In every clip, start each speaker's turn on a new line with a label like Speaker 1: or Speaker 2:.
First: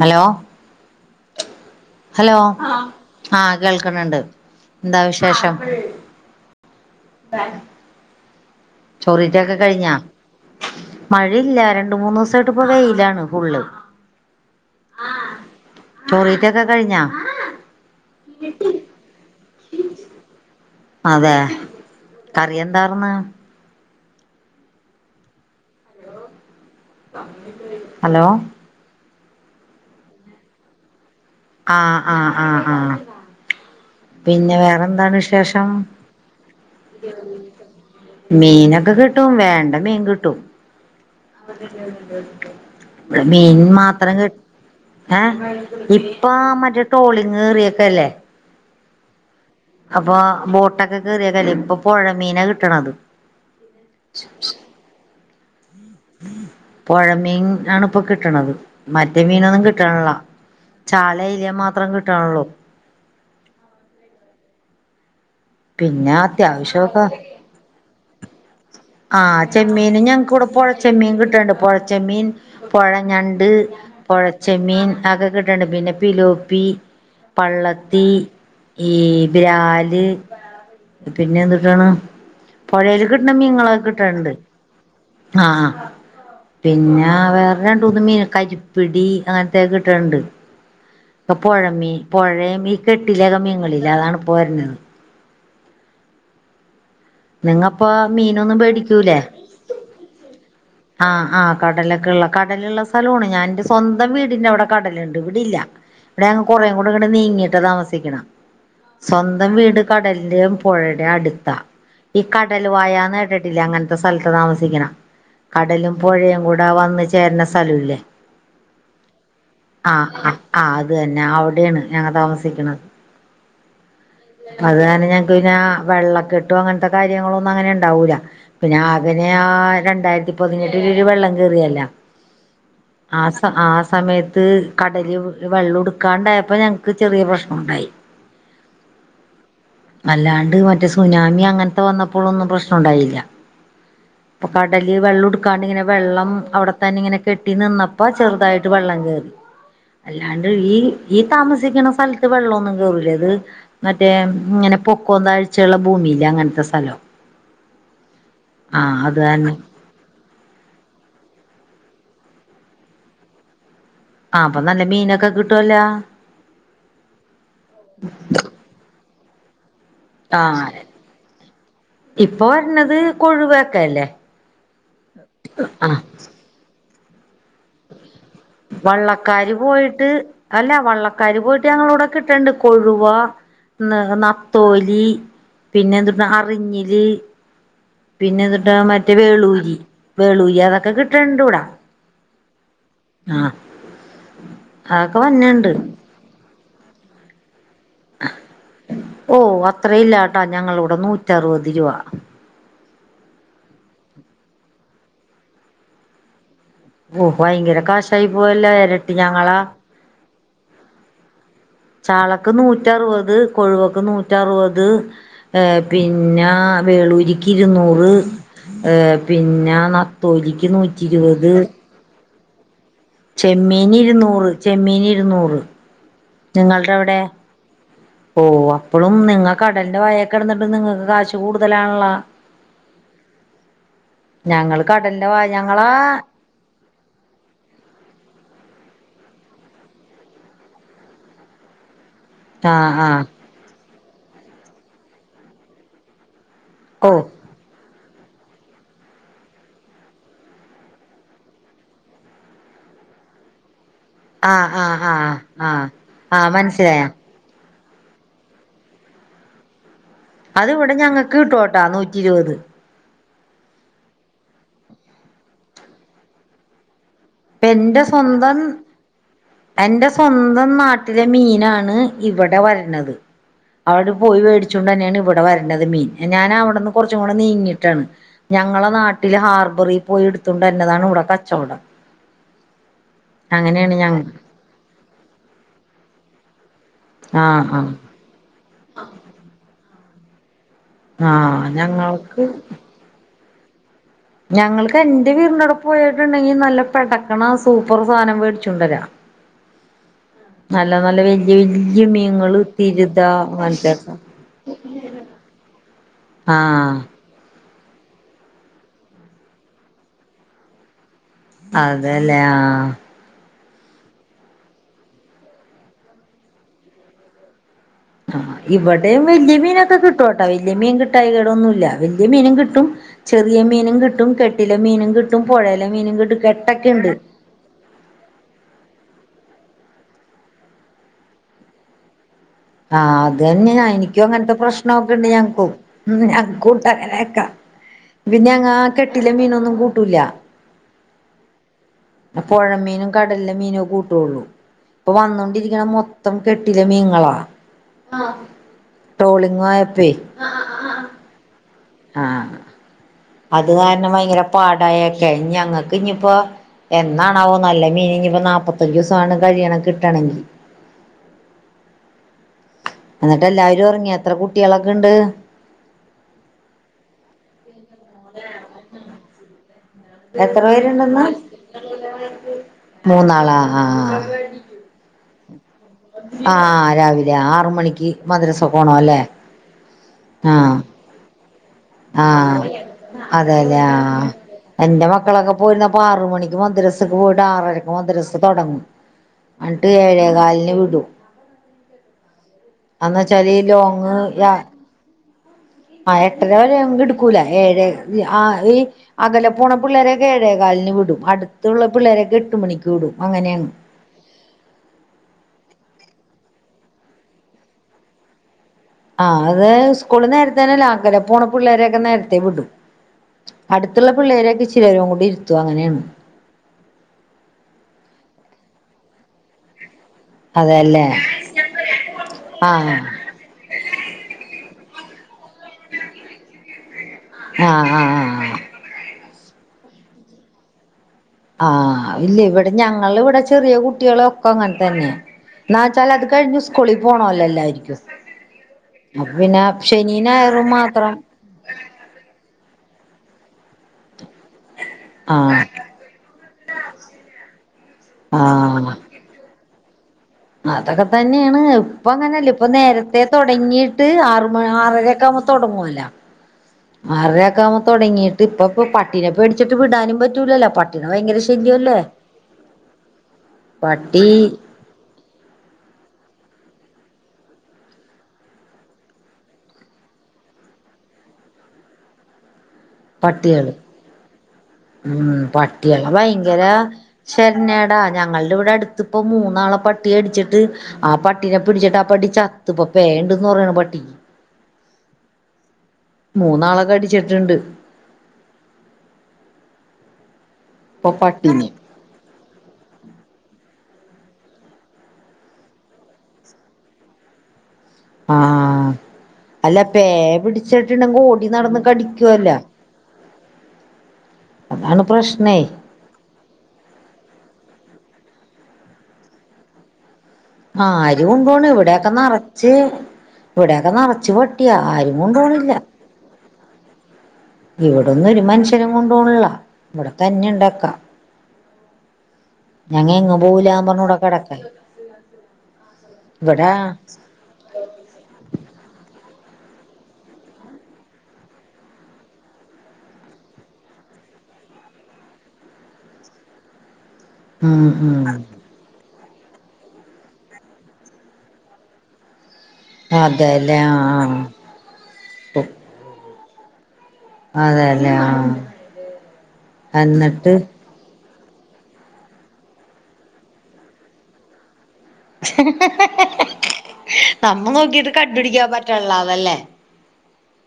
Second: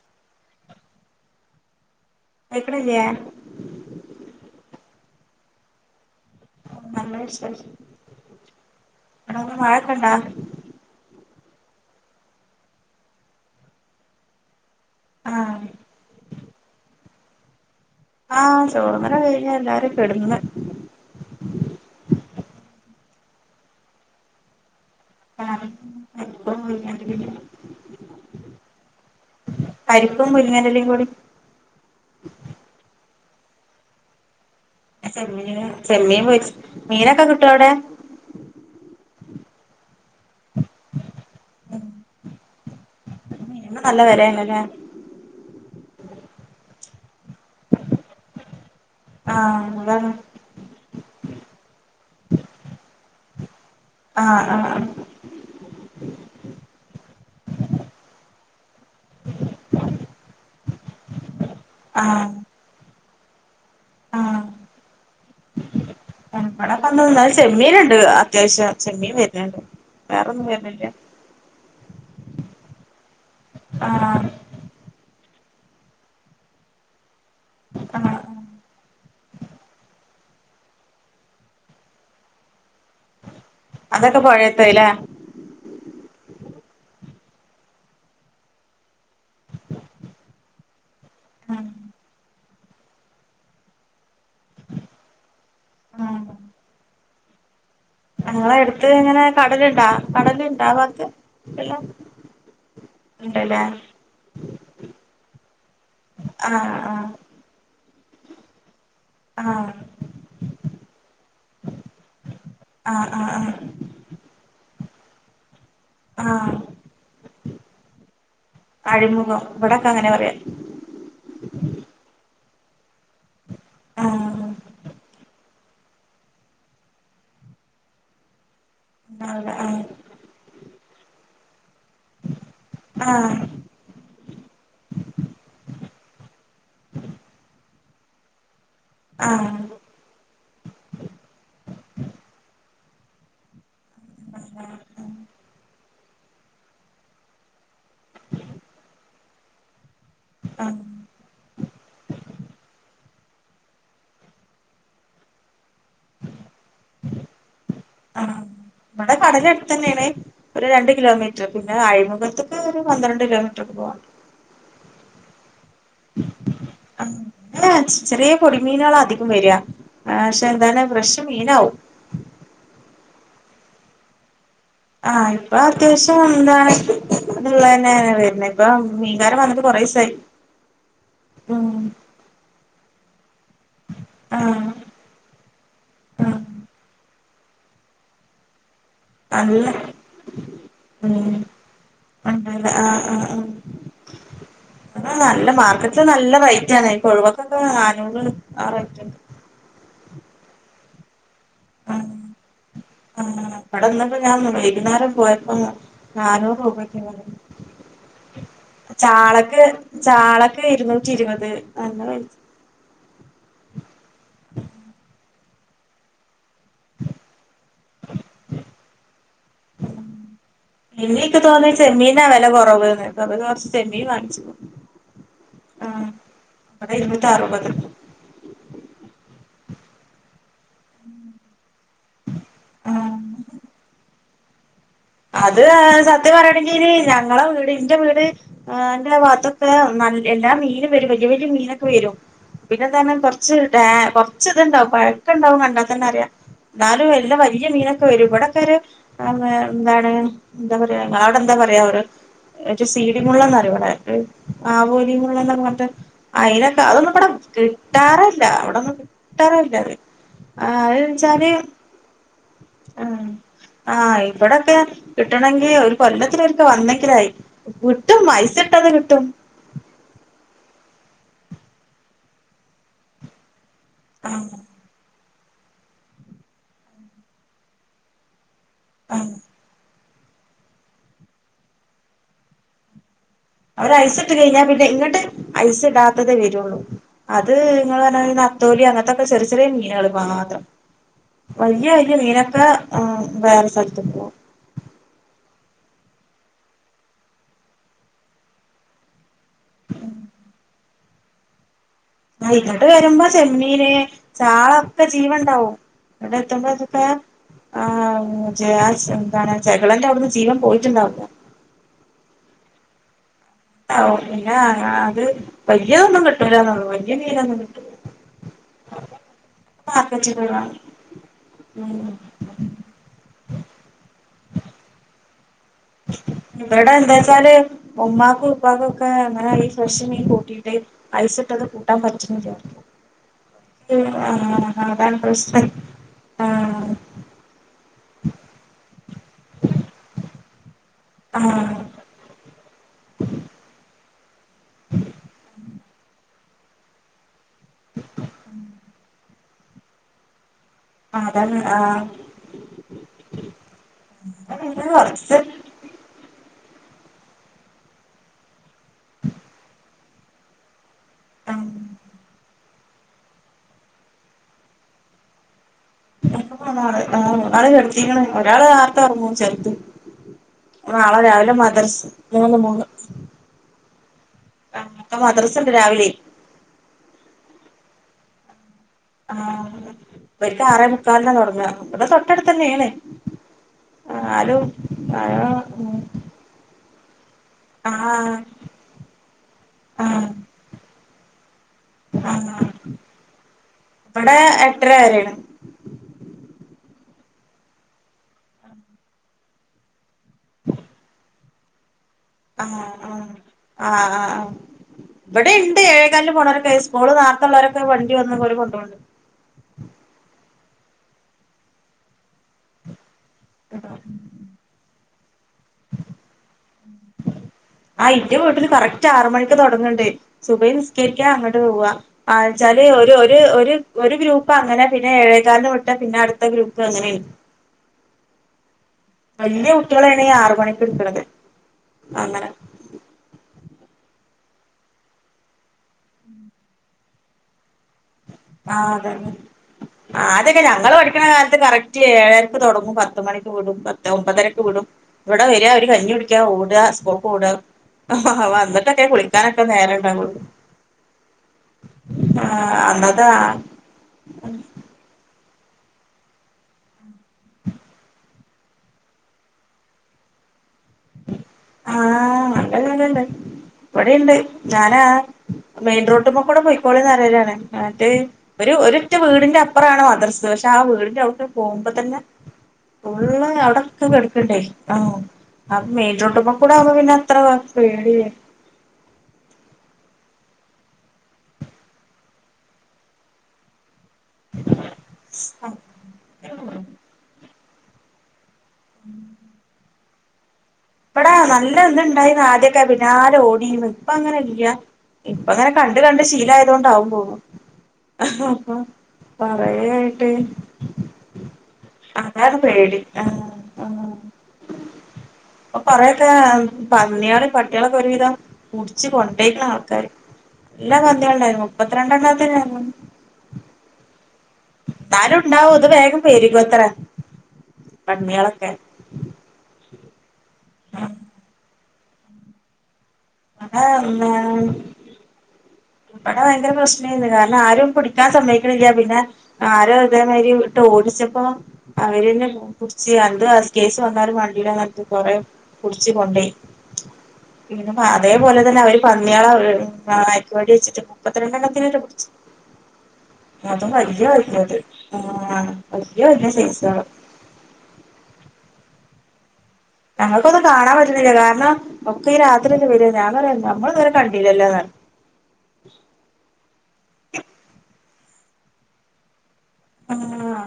Speaker 1: Hello hello
Speaker 2: കേക്കണില്ലേ
Speaker 1: ആഹ കേൾക്കണണ്ട് എന്താ വിശേഷം
Speaker 2: നല്ല വിശേഷം അവിടെ എന്താ
Speaker 1: ചോറീറ്റൊക്കെ കഴിഞ്ഞാ
Speaker 2: മഴയൊക്കെണ്ടാ
Speaker 1: മഴ കഴല്ല രണ്ട മൂന്ന് ദിവസമായിട്ട്പ്പ വെയിലാണ് ഫുൾ
Speaker 2: ആഹ്
Speaker 1: ചോറീട്ടൊക്കെ കഴിഞ്ഞാ
Speaker 2: ആഹ് ചോറൂണ് കഴിഞ്ഞ് എല്ലാരും കെടന്നു
Speaker 1: അതേ. കറി എന്താർന്ന്?
Speaker 2: ആ
Speaker 1: ഹലോ
Speaker 2: പരിപ്പും മുരിങ്ങന്റെ എലൻകൂടി
Speaker 1: ആഹ് ആഹ് ആഹ് ആഹ് പിന്നെ വേറെ
Speaker 2: ചെമ്മീൻ പൊരി മീനൊക്കെ കിട്ടോ അവിടെ
Speaker 1: ട്ടും വേണ്ട മീൻകിട്ടും മീൻ
Speaker 2: മീനിന് നല്ല
Speaker 1: മാത്രം ക്
Speaker 2: വെലയാണല്ലേ
Speaker 1: ഏ ഇപ്പ് ഇപ്പ മറ്റേ ടോളിങ് കേറിയെക്കല്ലേ
Speaker 2: ആഹ് അതാണ്
Speaker 1: അപ്പൊ ബോട്ടൊക്കെ കേറിയക്കല് ഇപ്പൊ പുഴ മീനാ കിട്ടണത്
Speaker 2: ആഹ് ആഹ് ആഹ്
Speaker 1: പുഴമീൻ ആണ് ഇപ്പൊ കിട്ടണത് മറ്റേ മീനൊന്നും കിട്ടണില്ല ചാല മാത്രം
Speaker 2: ആഹ്
Speaker 1: കിട്ടാണുള്ളൂ. പിന്നെ അത്യാവശ്യമൊക്കെ
Speaker 2: [unintelligible] ചെമ്മീൻ ഇണ്ട് അത്യാവശ്യം. ചെമ്മീൻ
Speaker 1: ആഹ്
Speaker 2: വരുന്നുണ്ട്
Speaker 1: ചെമ്മീൻ ഞങ്ങക്ക് കൂടെ
Speaker 2: വേറൊന്നും
Speaker 1: പുഴ
Speaker 2: വരുന്നില്ല
Speaker 1: ചെമ്മീൻ കിട്ടണ്ട് പുഴ ജെമീൻ പുഴഞ്ഞ ഞാ അത് പുഴ
Speaker 2: ആഹ്
Speaker 1: ചെമ്മീൻ അതക്കെ കിട്ടീണ്ട് പിന്നെ പിലോപ്പി പള്ളത്തി
Speaker 2: ആഹ്
Speaker 1: ഈ ബ്രാല് പിന്നെ എന്തുട്ടാണ് പുഴേല് കിട്ടണ നിങ്ങ
Speaker 2: അതൊക്കെ
Speaker 1: കിട്ടണ്ണ്ട്
Speaker 2: പൊഴേത്തല്ലേ
Speaker 1: ആ പിന്നെ വേറെ രണ്ട് മൂന്ന് മീൻ കരിപ്പിടി അങ്ങനത്തെയക്കെ കിട്ടണ് ണ്ട് ഇപ്പൊ
Speaker 2: ആഹ്
Speaker 1: പുഴമീ പുഴയും ഈ കെട്ടിലേകമീങ്ങളില്ല അതാണ് ഇപ്പോ വരണത്
Speaker 2: ആഹ്
Speaker 1: നിങ്ങപ്പാ
Speaker 2: ഞങ്ങളെ
Speaker 1: മീനൊന്നും
Speaker 2: അടുത്ത്
Speaker 1: മേടിക്കൂല്ലേ
Speaker 2: ഇങ്ങനെ കടലുണ്ടാ കടലുണ്ടാ ഭാഗത്ത്
Speaker 1: ആ ആ
Speaker 2: വെള്ളം
Speaker 1: കടലൊക്കെള്ള കടലുള്ള സ്ഥലാണ് ഞാ
Speaker 2: ഉണ്ടല്ലേ
Speaker 1: എന്റെ സ്വന്തം വീടിന്റെ അവിടെ കടലണ്ട് ഇവിടില്ല ഇവിടെ കൊറേ കൂടി
Speaker 2: ആഹ്
Speaker 1: ഇ നീങ്ങിട്ട താമസി ട്ടിക്കണം സ്വന്തം
Speaker 2: ആഹ്
Speaker 1: വീട് കടലിന്റെയും പുഴയുടെയും അടുത്താ കടല്‍
Speaker 2: ആഹ്
Speaker 1: വായാന്ന്
Speaker 2: ആഹ് ആഹ്
Speaker 1: കേട്ടിട്ടില്ല അങ്ങനത്തെ സ്ഥലത്ത് താമസിക്ക ക്കണം കടലും പുഴയും
Speaker 2: ആഹ് ആഹ്
Speaker 1: കൂടെ വന്ന് ചേരണ സ്ഥലല്ലേ
Speaker 2: അഴിമുഖം ഇവിടൊക്കെ
Speaker 1: ആ
Speaker 2: അങ്ങനെ പറയാ
Speaker 1: ആ അത് തന്നെ അവിടെയാണ് ഞങ്ങ താമസ സെക്കണ
Speaker 2: ആഹ്
Speaker 1: അത് തന്നെ ഞങ്ങക്ക് പിന്നെ വെള്ള കെട്ടും അങ്ങനത്തെ കാര്യങ്ങളൊന്നും അങ്ങനെ ഉണ്ടാവൂല്ല പിന്നെ ആകനെ ആ
Speaker 2: ഉണ്ടാവൂല ആഹ്
Speaker 1: രണ്ടായിരത്തി പതിനെ [unintelligible] വെള്ളം കയറിയല്ല ആ സ
Speaker 2: ആഹ്
Speaker 1: ആ സമയത്ത് അത് കടല് വെള്ളുടുക്കാണ്ടായപ്പോ ഞങ്ങക്ക് ചെറിയ പ്രശ്നുണ്ടായി
Speaker 2: ആഹ്
Speaker 1: അല്ലാണ്ട് മറ്റേ സുനാമി അങ്ങനെത്തെ ന്നപ്പോഴൊന്നും പ്രശ്നുണ്ടായില്ല ഇപ്പം കടല് വെള്ളുടുക്കാണ്ടിങ്ങനെ വെള്ളം അവിടെത്തന്നെ ഇങ്ങനെ കെട്ടി നിന്നപ്പോ ചെറുതായിട്ട് വെള്ളം കേയറി. അല്ലാണ്ട് ഈ
Speaker 2: ആഹ്
Speaker 1: ഈ താമസിക്കുന്ന സ്ഥലത്ത് വെള്ളമൊന്നും കേറൂല്ല. അത് മറ്റേ ഇങ്ങനെ പൊക്കോ താഴ്ചുള്ള ഭൂമിയില്ല അങ്ങനത്തെ സ്ഥലവാ
Speaker 2: ആ
Speaker 1: ആഹ്
Speaker 2: ഇവടെ
Speaker 1: അത്
Speaker 2: കടല്
Speaker 1: തന്നെ
Speaker 2: അടുത്തന്നേണ്. ഒരു രണ്ട് കിലോമീറ്റർ പിന്നെ അഴിമുഖത്തക്കെ ഒരു പന്ത്രണ്ട് കിലോമീറ്റർ ഒക്കെ പോണം
Speaker 1: ആ അപ്പൊ നല്ല മീനൊക്കെ കിട്ട
Speaker 2: ചെറിയ പൊടി മീനാള അധ വരാ
Speaker 1: ആ
Speaker 2: പക്ഷെ എന്താണ് ഫ്രഷ് മീനാവും
Speaker 1: ഇപ്പൊ വെര്ണത് കൊഴുവക്കല്ലേ
Speaker 2: ആ ഇപ്പൊ അത്യാവശ്യം എന്താണ് ഇതുള്ള തന്നെയാണ് വരുന്നെ ഇപ്പൊ മീൻകാരൻ
Speaker 1: വള്ളക്കാര്
Speaker 2: വന്നിട്ട് കൊറേ
Speaker 1: പോയിട്ട്
Speaker 2: ദിവസായി
Speaker 1: അല്ല വള്ളക്കാര് പോയിട്ട്
Speaker 2: ഉം
Speaker 1: ഞങ്ങളവിടെ കിട്ടണുണ്ട് കൊഴു ഴുവാ ന
Speaker 2: ആഹ്
Speaker 1: നത്തോലി പിന്നെന്തൂട്ട
Speaker 2: ആഹ്
Speaker 1: അറിഞ്ഞില് പിന്നെ [unintelligible] മറ്റേ
Speaker 2: നല്ല
Speaker 1: വേളൂരി വേളൂരി അതൊക്കെ
Speaker 2: ഉം
Speaker 1: കിട്ടണ്ട് ഇവിടെ
Speaker 2: ഉണ്ടല്ലേ ആഹ് ആഹ്
Speaker 1: ആ
Speaker 2: ആഹ്
Speaker 1: അതൊക്കെ വരുന്നുണ്ട്
Speaker 2: [unintelligible] കൊഴുവാക്ക നാനൂറ് ആ റേറ്റുണ്ട്.
Speaker 1: ഇത്രയില്ലാട്ടോ ഞങ്ങളിവിടെ നൂറ്റ് റ്ററുപത് രൂപ
Speaker 2: ഇവടെന്നിട്ട് ഞൻ വൈകുന്നേരം പോയപ്പോ നാനൂറ് രൂപക്ക്
Speaker 1: ഓ ഭയങ്കര കാശായി പോയല്ലോ ഇരട്ടി ഞങ്ങളാ
Speaker 2: ചാളക്ക് ചാളക്ക് ഇരുന്നൂറ്റി ഇരുപത് അങ്ങനെ
Speaker 1: ചാളക്ക് നൂ നൂറ്ററുപത് കൊഴുവക്ക് നൂറ്ററുപത് ഏ പിന്നെ ആ വേളൂരിക്ക് ഇരുന്നൂറ് ഏ പിന്നെ നത്തോലിക്ക് നൂറ്റി ഇരുപത്
Speaker 2: നാ വില കുറവ്
Speaker 1: ചെമ്മീൻ ഇരുന്നൂറ് ചെമ്മീൻ ഇരുന്നൂറ്
Speaker 2: ആഹ്
Speaker 1: നിങ്ങളുടെ
Speaker 2: ഇവിടെ
Speaker 1: അവിടെ
Speaker 2: ഇരുന്നൂറ്റി അറുപത്
Speaker 1: ഓ അപ്പഴും നിങ്ങൾക്ക് കടലിന്റെ വായെകിടന്നിട്ട് നിങ്ങക്ക് കാശ് കൂടു തലാണല്ലോ
Speaker 2: ആ
Speaker 1: ഞങ്ങള്
Speaker 2: അത് സത്യം പറയാണെങ്കിൽ ഇനി ഞങ്ങളെ വീട് എന്റെ വീട്ന്റെ ഭാഗത്തൊക്കെ നല്ല എല്ലാ മീനും വരും വലിയ വലിയ മീനൊക്കെ വരും പിന്നെ
Speaker 1: ആഹ്
Speaker 2: എന്താണ്
Speaker 1: ആഹ്
Speaker 2: കൊറച്ച്ട്ടാ കുറച്ച് ഇതുണ്ടാവും പഴക്കം ഉണ്ടാവും കണ്ടാ തന്നെ അറിയാം
Speaker 1: ഓ
Speaker 2: എന്നാലും എല്ലാം വലിയ മീന ഒരു ഇവിടൊക്കെ ഒരു എന്താണ് എന്താ പറയാ അവിടെ എന്താ പറയാ ഒരു സീടിമുള്ളന്നയിവിടെ
Speaker 1: ആഹ് ആഹ് ആഹ്
Speaker 2: ആവോലിമുള്ളെന്നു പറഞ്ഞിട്ട്
Speaker 1: ആഹ് ആഹ്
Speaker 2: അയലത്ത്
Speaker 1: മനസ്സിലായ
Speaker 2: അതൊന്നും ഇവിടെ കിട്ട് ട്ടാറേല്ല അവിടൊന്നും കിട്ടാറില്ല
Speaker 1: അത് ഇവിടെ ഞങ്ങക്ക് കിട്ടൂം കേട്ടോ നൂറ്റി ഇരുപത്
Speaker 2: ഉം ആ ഇവിടൊക്കെ കിട്ടണമെങ്കി ഒരു കൊല്ലത്തിലൊക്കെ വന്നെങ്കിലായി.
Speaker 1: എൻ്റെ
Speaker 2: കിട്ടും
Speaker 1: സ്വന്തം
Speaker 2: ഐസിട്ടത് കിട്ടും
Speaker 1: എൻ്റെ സ്വന്തം നാട്ടി ട്ടിലെ മീനാണ് ഇവിടെ വര്ണത് അവ്ടെ പോയി
Speaker 2: ആഹ്
Speaker 1: വേടിച്ചൊണ്ട് ന്നേണ് വട് അവ്ടെ വര്ണത് മീൻ ഞാൻ അവിടുന്ന് കൊർച്ചും കൂടെ നീങ്ങിയിട്ടാണ് ഞങ്ങളെ
Speaker 2: ആഹ്
Speaker 1: ന്നാട്ടില് ഹാർബറിം പോയി എടുത്തുണ്ട് വര്ണതാണ് ഇവ്ടെ കച്ചവടം
Speaker 2: അവര്
Speaker 1: അങ്ങനെയാണ് ഞങ്ങ
Speaker 2: ഐസ് ഇട്ട് കഴിഞ്ഞാൽ പിന്നെ ഇങ്ങട്ട് ഐസ് ഇടാത്തതേ വരൊള്ളൂ അത്
Speaker 1: ആഹ് ആഹ്
Speaker 2: നിങ്ങൾ പറഞ്ഞയരി ന്നത്തോലി അങ്ങൻത്തൊക്കെ ചെറ് ചെറിയ മീനേൾ വാഥം
Speaker 1: ആഹ്
Speaker 2: വലയ
Speaker 1: ഞങ്ങൾക്ക്
Speaker 2: മീനൊക്കെ ആ വേ
Speaker 1: ഞങ്ങൾക്ക് എന്റെ വീടിനോടും പ്പോയീട്ടുണ്ടങ്കില് ന്നല്ലപെടക്ക്ണ സൂപ്പർ സാധനം വേട് ചൊണ്ട് രാ ന്നല്ല ന്നല്ല വെല്ല്യ വെല്
Speaker 2: ആ ഇങ്ങട്ട് വരുമ്പോ ചെമ്മീന്
Speaker 1: അങ്ങനത്തെയൊക്കെ
Speaker 2: ചാളൊക്കെ ജീവം ണ്ടാവും ഇങ്ങട്ടെ ത്തുമ്പൊത്ത്
Speaker 1: ആഹ്
Speaker 2: ക്കെ ആ എന്താണ് ചകളന്റെ അവിട്ന്ന് ജീവൻ പോയിട്ടുണ്ടാവില്ല
Speaker 1: അതേലെ ആ
Speaker 2: [unintelligible] പിന്നെ അത് വല്ല്യയതൊന്നും കിട്ടൂലന്നൊള്ളു വല്ല്യയ മീനൊന്നും കിട്ടൂല
Speaker 1: ആ ഇവിടെയും വെല്ല്യ മീനൊക്കെ കിട്ടും
Speaker 2: മാർക്കറ്റ്
Speaker 1: ട്ടോ
Speaker 2: പോയി
Speaker 1: വെല്ല്യ
Speaker 2: വാങ്ങും
Speaker 1: മീൻ കിട്ടായികേട് ഒന്നുല്ല
Speaker 2: ഉം
Speaker 1: വെല്ല്യ മീനും കിട്ടും. ചെറിയ മീനും കിട്ടും കെട്ടില മീനും കിട്ടും പുഴയിലെ മീനും കിട്ടും കെട്ടൊക്കെ
Speaker 2: ഇബടെ
Speaker 1: ഉണ്ട്
Speaker 2: എന്താ ച്ചാല് ഉമ്മാക്കും ഉപ്പക്കും ഒക്കെ അങ്ങനെ ഫ്രഷ് മീൻകൂട്ടിട്ട് ഐസ് ഇട്ടത് കൂട്ടാൻ പ
Speaker 1: ആ അത് അന്നെ എനിക്കും അങ്ങനത്തെ
Speaker 2: ആഹ്
Speaker 1: പ്രശ്നൊക്കെ
Speaker 2: അതാണ്
Speaker 1: ഇണ്ട്
Speaker 2: പ്രശ്നം
Speaker 1: ഞങ്ങക്കും
Speaker 2: ആഹ്
Speaker 1: ഞങ്ങക്കൂണ്ടങ്ങനൊക്കെ പിന്നെങ്ങാ കെട്ടിലെ മീനൊന്നും കൂട്ടുലാ.
Speaker 2: ആ
Speaker 1: പൊഴമീനും കടലിലെ മീനുവേ കൂട്ടു ഒള്ളൂ ഇപ്പൊ വന്നോണ്ടിരിക്കണ മൊത്തം കെട്ടിലെ മീങ്ങളാ ട്രോളിങ്ങായപ്പേ.
Speaker 2: അതാണ്.
Speaker 1: ആഹ് അത് കാരണം ഭയങ്കര
Speaker 2: പിന്നെ
Speaker 1: പാടായക്കെ
Speaker 2: കൊറച്ച്
Speaker 1: ഇഞ്ഞി ങ്ങക്ക് ഞി ഇപ്പോ എന്നാണാവോ നല്ല മീനിനി ഇപ്പം നാപ്പത്തഞ്ചൂസാണ് കഴിയണം കിട്ടണെങ്കി.
Speaker 2: [unintelligible]
Speaker 1: എന്നിട്ട് എല്ലാരും ഒർങ്ങിയോ എത്ര കുട്ടികളൊക്കെ ഇണ്ട്?
Speaker 2: [unintelligible] ഒരാൾ നേർത്തെ ഒർങ്ങും ചെർ
Speaker 1: എത്ര പേരുണ്ടെന്ന്
Speaker 2: മദ്രസ് മൂന്ന് മൂന്ന്
Speaker 1: മൂന്നാളാ ആഹ്
Speaker 2: ആഹ് ഇപ്പൊ മദ്രസ ഇണ്ട് രാവിലെ
Speaker 1: ആ രാവിലെ ആറു മണി ക്ക് മദ്രസ പോണം അല്ലേ
Speaker 2: ആഹ്
Speaker 1: ആ
Speaker 2: ഇവരിക്ക് ആറേ മുക്കാലിനാ തുടങ്ങാ ഇവടെ
Speaker 1: ആ
Speaker 2: തൊട്ടടുത്തന്നെയാണ്
Speaker 1: അതെല്ലേ ആ
Speaker 2: എന്നാലും
Speaker 1: എന്റെ
Speaker 2: [unintelligible]
Speaker 1: [unintelligible] ഒരാറരക്ക്‌ മദ്രസ തൊടങ്ങും അന്നിട്ട്
Speaker 2: ആഹ്
Speaker 1: ഏഴേകാലിന്
Speaker 2: ആഹ്
Speaker 1: എന്നാച്ചാല് ലോങ്ങ്
Speaker 2: ഇവിടെ
Speaker 1: യാ
Speaker 2: [unintelligible]
Speaker 1: ആ എട്ടര വരെ ഞങ്ങക്ക് എടുക്കൂല ഏഴേ ആ ഈ അകല പോണ പിള്ളേരൊക്കെ ഏഴേകാലിന് വിടും അടുത്തുള്ള പിള്ളേരൊക്കെ എട്ട്
Speaker 2: ആ
Speaker 1: മണിക്ക്
Speaker 2: ആ
Speaker 1: വിടും അങ്ങനെയാണ്
Speaker 2: ആ ആ ആ ഇവിടെ ഇണ്ട് ഏഴേകാലിന് പോണോര ക്കെ സ്കൂള് നേരത്തെ ഉള്ളോരൊക്കെ വണ്ടി വന്ന് ഓര് കൊണ്ട് കൊണ്ടോന്നുണ്ട്.
Speaker 1: ആഹ് അത് സ്കൂളിൽ നേര [unintelligible] അകലെ പോണ പുള്ളേരൊക്കെ നേരത്തെ വിടും. അടുത്തുള്ള പിള്ളേരൊക്കെ ഇച്ചിരി നേരം കൂടി ഇരുത്തും അങ്ങനെയാണ്.
Speaker 2: ആഹ് ഇന്റെ വീട്ടില് കറക്റ്റ് ആറ് മണിക്ക് തുടങ്ങണ്ട്. സുബയ്
Speaker 1: അതെല്ലേ
Speaker 2: നിസ്കരിക്കാൻ അങ്ങോട്ട് പോവുക ആന്ന്
Speaker 1: ആ
Speaker 2: വെച്ചാല് ഒരു ഒരു ഒരു ഒരു ഗ്രൂപ്പ് അങ്ങനെ. പിന്നെ ഏഴേക്കാലിന് വിട്ട പിന്ന അടുത്ത ഗ്രൂപ്പ് അങ്ങനെണ്.
Speaker 1: ആഹ് ആഹ് ആ
Speaker 2: വല്യ കുട്ടികളാണ് ആറ് മണിക്ക് എണീക്കണത്
Speaker 1: ആഹ് ഇല്ല ഇവിടെ ഞങ്ങള് ഇവിടെ ചെറിയ കു കുട്ടികളോക്ക അങ്ങനെ തന്നെ എന്നാ വെച്ചാൽ അത് കഴിഞ്ഞ് സ്കൂളിൽ പോണോല്ലോ എല്ലാരിക്കും
Speaker 2: ആ അതെതെ
Speaker 1: അപ്പൊ പിന്നെ ശനി
Speaker 2: ആ അതന്നെ
Speaker 1: ഞായറും
Speaker 2: ഞങ്ങള്
Speaker 1: മാത്രം
Speaker 2: പഠിക്കണ കാലത്ത് കറക്റ്റ് ഏഴരക്ക് തുടങ്ങും പ ത്തു മണി [unintelligible] പത്ത് ഒമ്പതരക്ക് വിടും
Speaker 1: ആ
Speaker 2: ഇവിടെ വരിക അവര് കഞ്ഞി കുടിക്കാ ഓടുക സ്കൂൾക്ക്‌ ഓടുക വന്നിട്ടൊക്കെ കുളിക്കാനൊക്കെ നേര [unintelligible]
Speaker 1: അതക്ക തന്നെയാണ് ഇപ്പ അങ്ങനെല്ല ഇപ്പൊ
Speaker 2: ആഹ്
Speaker 1: നേരത്തെ
Speaker 2: അന്നത്തെ
Speaker 1: തൊടങ്ങിയിട്ട് ആറ് മ ആറരേക്കാ [unintelligible] തൊടങ്ങുവല്ല ആറരേക്ക ആകുമ്പോ തൊടങ്ങിയിട്ട് ഇപ്പപ്പൊ പട്ടീന പ്പേടിച്ചിട്ട് വിടാനും പറ്റൂലല്ലോ പട്ടികള് ഭയങ്കര ശ
Speaker 2: ആ [unintelligible]
Speaker 1: പട്ടി
Speaker 2: ഇവടെണ്ട് ഞാനാ ആ മെയിൻ റോഡ്ക്ക്‌ കൂടെ പോയിക്കോളിന്ന് പറയലാണ് എന്നിട്ട് ഒരു ഒരു ഒറ്റ വീടിന്റെ അപ്പറാണ് മദ്രസ പക്ഷെ ആ വീടിന്റെ അവിടേക്കെ പോകുമ്പോ തന്ന ഫുള്ള്
Speaker 1: പട്ടികള്
Speaker 2: അവിടെക്കെ കെടുക്കണ്ടേ ആ
Speaker 1: ഉം പട്ടികളെ
Speaker 2: [unintelligible]
Speaker 1: ഭയങ്കര [unintelligible] ഞങ്ങൾടെ ഇവിടെ അടുത്ത്പ്പ മൂന്നാളെ പട്ടി കടിചി [unintelligible] ആ പട്ടീനാ പിടിച്ചിട്ട് ആ പട്ടി ചത്ത്പ്പ പേ ഇണ്ട്ന്ന് പറയണ് പട്ടി മൂന്നാള കടിച്ചിട്ടുണ്ട് ഇപ്പൊ
Speaker 2: ബടെ
Speaker 1: പട്ടീനെ
Speaker 2: നല്ല ഇത് ഇണ്ടായിന്ന ആദ്യ പിന്നാലെ ഓടീന്ന് ഇപ്പ അങ്ങനെ ഇല്ല. ഇപ്പ അങ്ങനെ കണ്ട് കണ്ട് ശീലയതോണ്ട് ആവും തോന്ന്
Speaker 1: ആഹ അല്ല പേ പിടിച്ചിട്ടുണ്ടെങ്കി ഓടി നടന്നി
Speaker 2: അതാണ് പേടി. അ
Speaker 1: അതാണ് പ്രശ്നേ
Speaker 2: അ പറയൊക്കെ പന്ന്യാള് പട്ടികളൊക്കെ ഒരുവിധം പുട്ച്ച് കൊണ്ടേയ്ക്ക്ണ് ആൾക്കാര്. നല്ല
Speaker 1: ആര് കൊണ്ടോണ്
Speaker 2: പന്നിയാള്ണ്ടായിരുന്നു
Speaker 1: ഇവിടെക്കെ നറ
Speaker 2: മുപ്പത്തിരണ്ടെണ്ണത്തിനെ
Speaker 1: ച്ച് ഇവിടെക്കെ നറച്ച് വ ആരും
Speaker 2: ന്നാലും
Speaker 1: കൊണ്ടോണില്ല.
Speaker 2: ഇണ്ടാവും ഇത് വേഗം പെരുകുവത്രെ
Speaker 1: ഇവിടൊന്നും ഒരു
Speaker 2: പന്നിയാളൊക്കെ
Speaker 1: മനുഷ്യരും കൊണ്ടോണ്ല്ല. ഇവിടെ തന്നെ ണ്ടക്ക. ഞങ്ങ എങ്ങും പോവൂലാ പർഞ്ഞ് വടെ കെടക്ക
Speaker 2: ആഹ് ഇവിടെ ഭയങ്കര പ്രശ്നേര്ന്ന് കാരണം ആരും പുടിക്കാൻ സമ്മയ് ക്ക്ണില്ല പിന്നെ ആരോ അതേമാതിരി ഇട്ട് ഓടിച്ചപ്പോ അവരെന്നെ പുട്ച്ച് അ ന്ത് കേസ് വന്നാരു വാണ്ടിലാ ർഞ്ഞ്ട്ട് കൊറെ പുട്ച്ച് കൊണ്ടേയി.
Speaker 1: ഉം
Speaker 2: പിന്നെ
Speaker 1: ഉം
Speaker 2: അതേപോലെ തന്നെ അവര് പന്ന്യാളെ [unintelligible] വെടി വെച്ചിട്ട് മുപ്പത്തിരണ്ടെണ്ണത്തിനെറ്റെ പുട്ച്ച്.
Speaker 1: അതെല്ലേ
Speaker 2: അതും വല്യ
Speaker 1: ആഹ്
Speaker 2: വല്യത്. അയ്യോ എന്ത ചെയ്ചോളം
Speaker 1: അതെല്ലേ ആഹ
Speaker 2: ഞങ്ങൾക്ക ഒന്ന് കാണാൻ പറ്റുന്നില്ല കാരണം ഒക്ക ഈ രാത്രി ഒന്ന് വര ഞാൻ പറഞ്ഞു നമ്മൾ ഇതുവരെ കണ്ടില്ലല്ലാന്ന് പറ
Speaker 1: [inaudible] നമ്മ നോക്കിട്ട കണ്ടുപിടിക്കാൻ പട്ടനിലാ
Speaker 2: ആഹ്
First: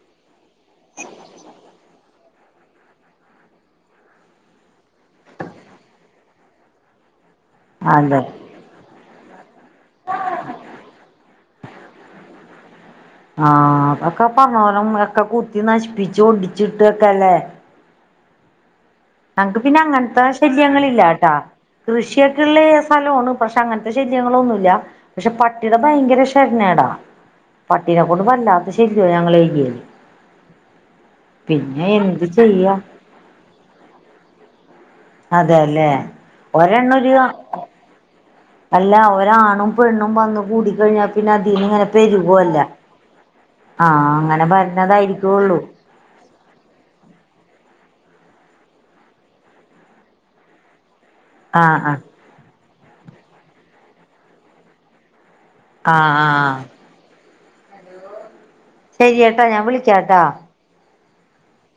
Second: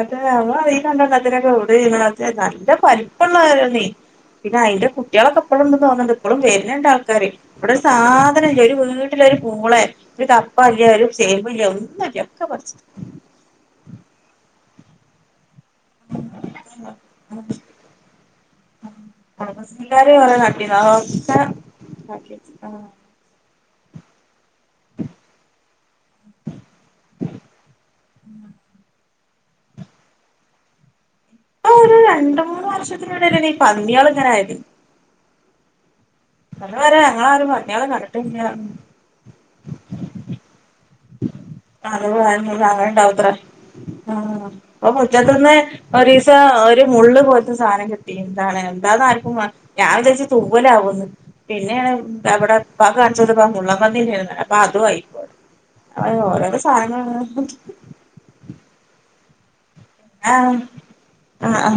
Speaker 2: അതെ അ നല്ല പലിപ്പുള്ളള്ളതാരണ പിന്നെ അയിന്റെ കുട്ടികളൊക്കെ എപ്പോഴും ഉണ്ടെന്ന് തോന്നുന്നുണ്ട് ഇപ്പഴും വരുന്നണ്ട് ആൾക്കാര്െ ഇവിടെ
Speaker 1: അതെ
Speaker 2: സാധനം ഒരു വീ അ [inaudible] മൂളെ ഒരു കപ്പല്ല ഒരു ചെമ്പ്ല്ല ഒന്നുംല്ല [inaudible]
Speaker 1: ആഹ ഒക്കെ പറഞ്ഞനും ഒക്കെ [inaudible] കുത്തി നശിപ്പിച്ചച്ച് ഓടിച്ചിട്ടൊക്കല്ലേ നമക്ക് പിന്നെ
Speaker 2: താര്
Speaker 1: അങ്ങനത്തെ
Speaker 2: കൊറേ നട്ടിന്
Speaker 1: ശല്യങ്ങളില്ല ട്ടാ
Speaker 2: അതൊക്കെ
Speaker 1: കൃഷിയൊക്കെയുള്ള സ്ഥലമാണ് പക്ഷെ അങ്ങനത്തെ ശല്യങ്ങളൊന്നുമല്ല പക്ഷെ പട്ടിയുടെ ഭയങ്കര ക്ഷരണേട പട്ടീനെ കൊണ്ട് വല്ലാത്ത ശല്യോ ഞങ്ങൾ ഏരിയൽ
Speaker 2: ഒരു രണ്ട് മൂന്ന് വർഷത്തിനുള്ള [inaudible]
Speaker 1: അതെല്ലേ
Speaker 2: അന്ന്
Speaker 1: ഒരെണ്ണം
Speaker 2: വരാ
Speaker 1: ഒരു
Speaker 2: ഞങ്ങൾ ആരും പട്ടികളെ
Speaker 1: അല്ല ഒരാണും പെണ്ണും വന്ന് കൂടിക്കഴിഞ്ഞാ
Speaker 2: അത് അങ്ങനെ അങ്ങനെ ഇണ്ടാവൂത്രേ
Speaker 1: ആഹ്
Speaker 2: ആ
Speaker 1: അങ്ങനെ
Speaker 2: അപ്പൊ മുറ്റത്തിന്ന്
Speaker 1: വരുന്നതായിരിക്കുള്ളൂ
Speaker 2: ഒരീസം ഒരു മുള്ള് പോലത്ത സാധന കിട്ടിന്ന് എന്താണ് എന്താന്ന് ആരിക്കും മന ഞാൻ വിചാരിച്ച് തൂവലാവുന്ന്
Speaker 1: ആഹ്
Speaker 2: പിന്നേണ്
Speaker 1: ആഹ്
Speaker 2: ദവടെ ഇപ്പക് കാണിച്ചു കൊടുക്കാൻ നിന്ന് മുള്ളൻ പന്നി ദേ ആണ് എന്ന് അതും ആയി
Speaker 1: ആഹ്
Speaker 2: അതെ ഓരോരോ
Speaker 1: ആഹ്
Speaker 2: സാനങ്ങള്
Speaker 1: ശരിയെട്ട ഞാൻ വിളി വിളികേട്ടു
Speaker 2: അ ആ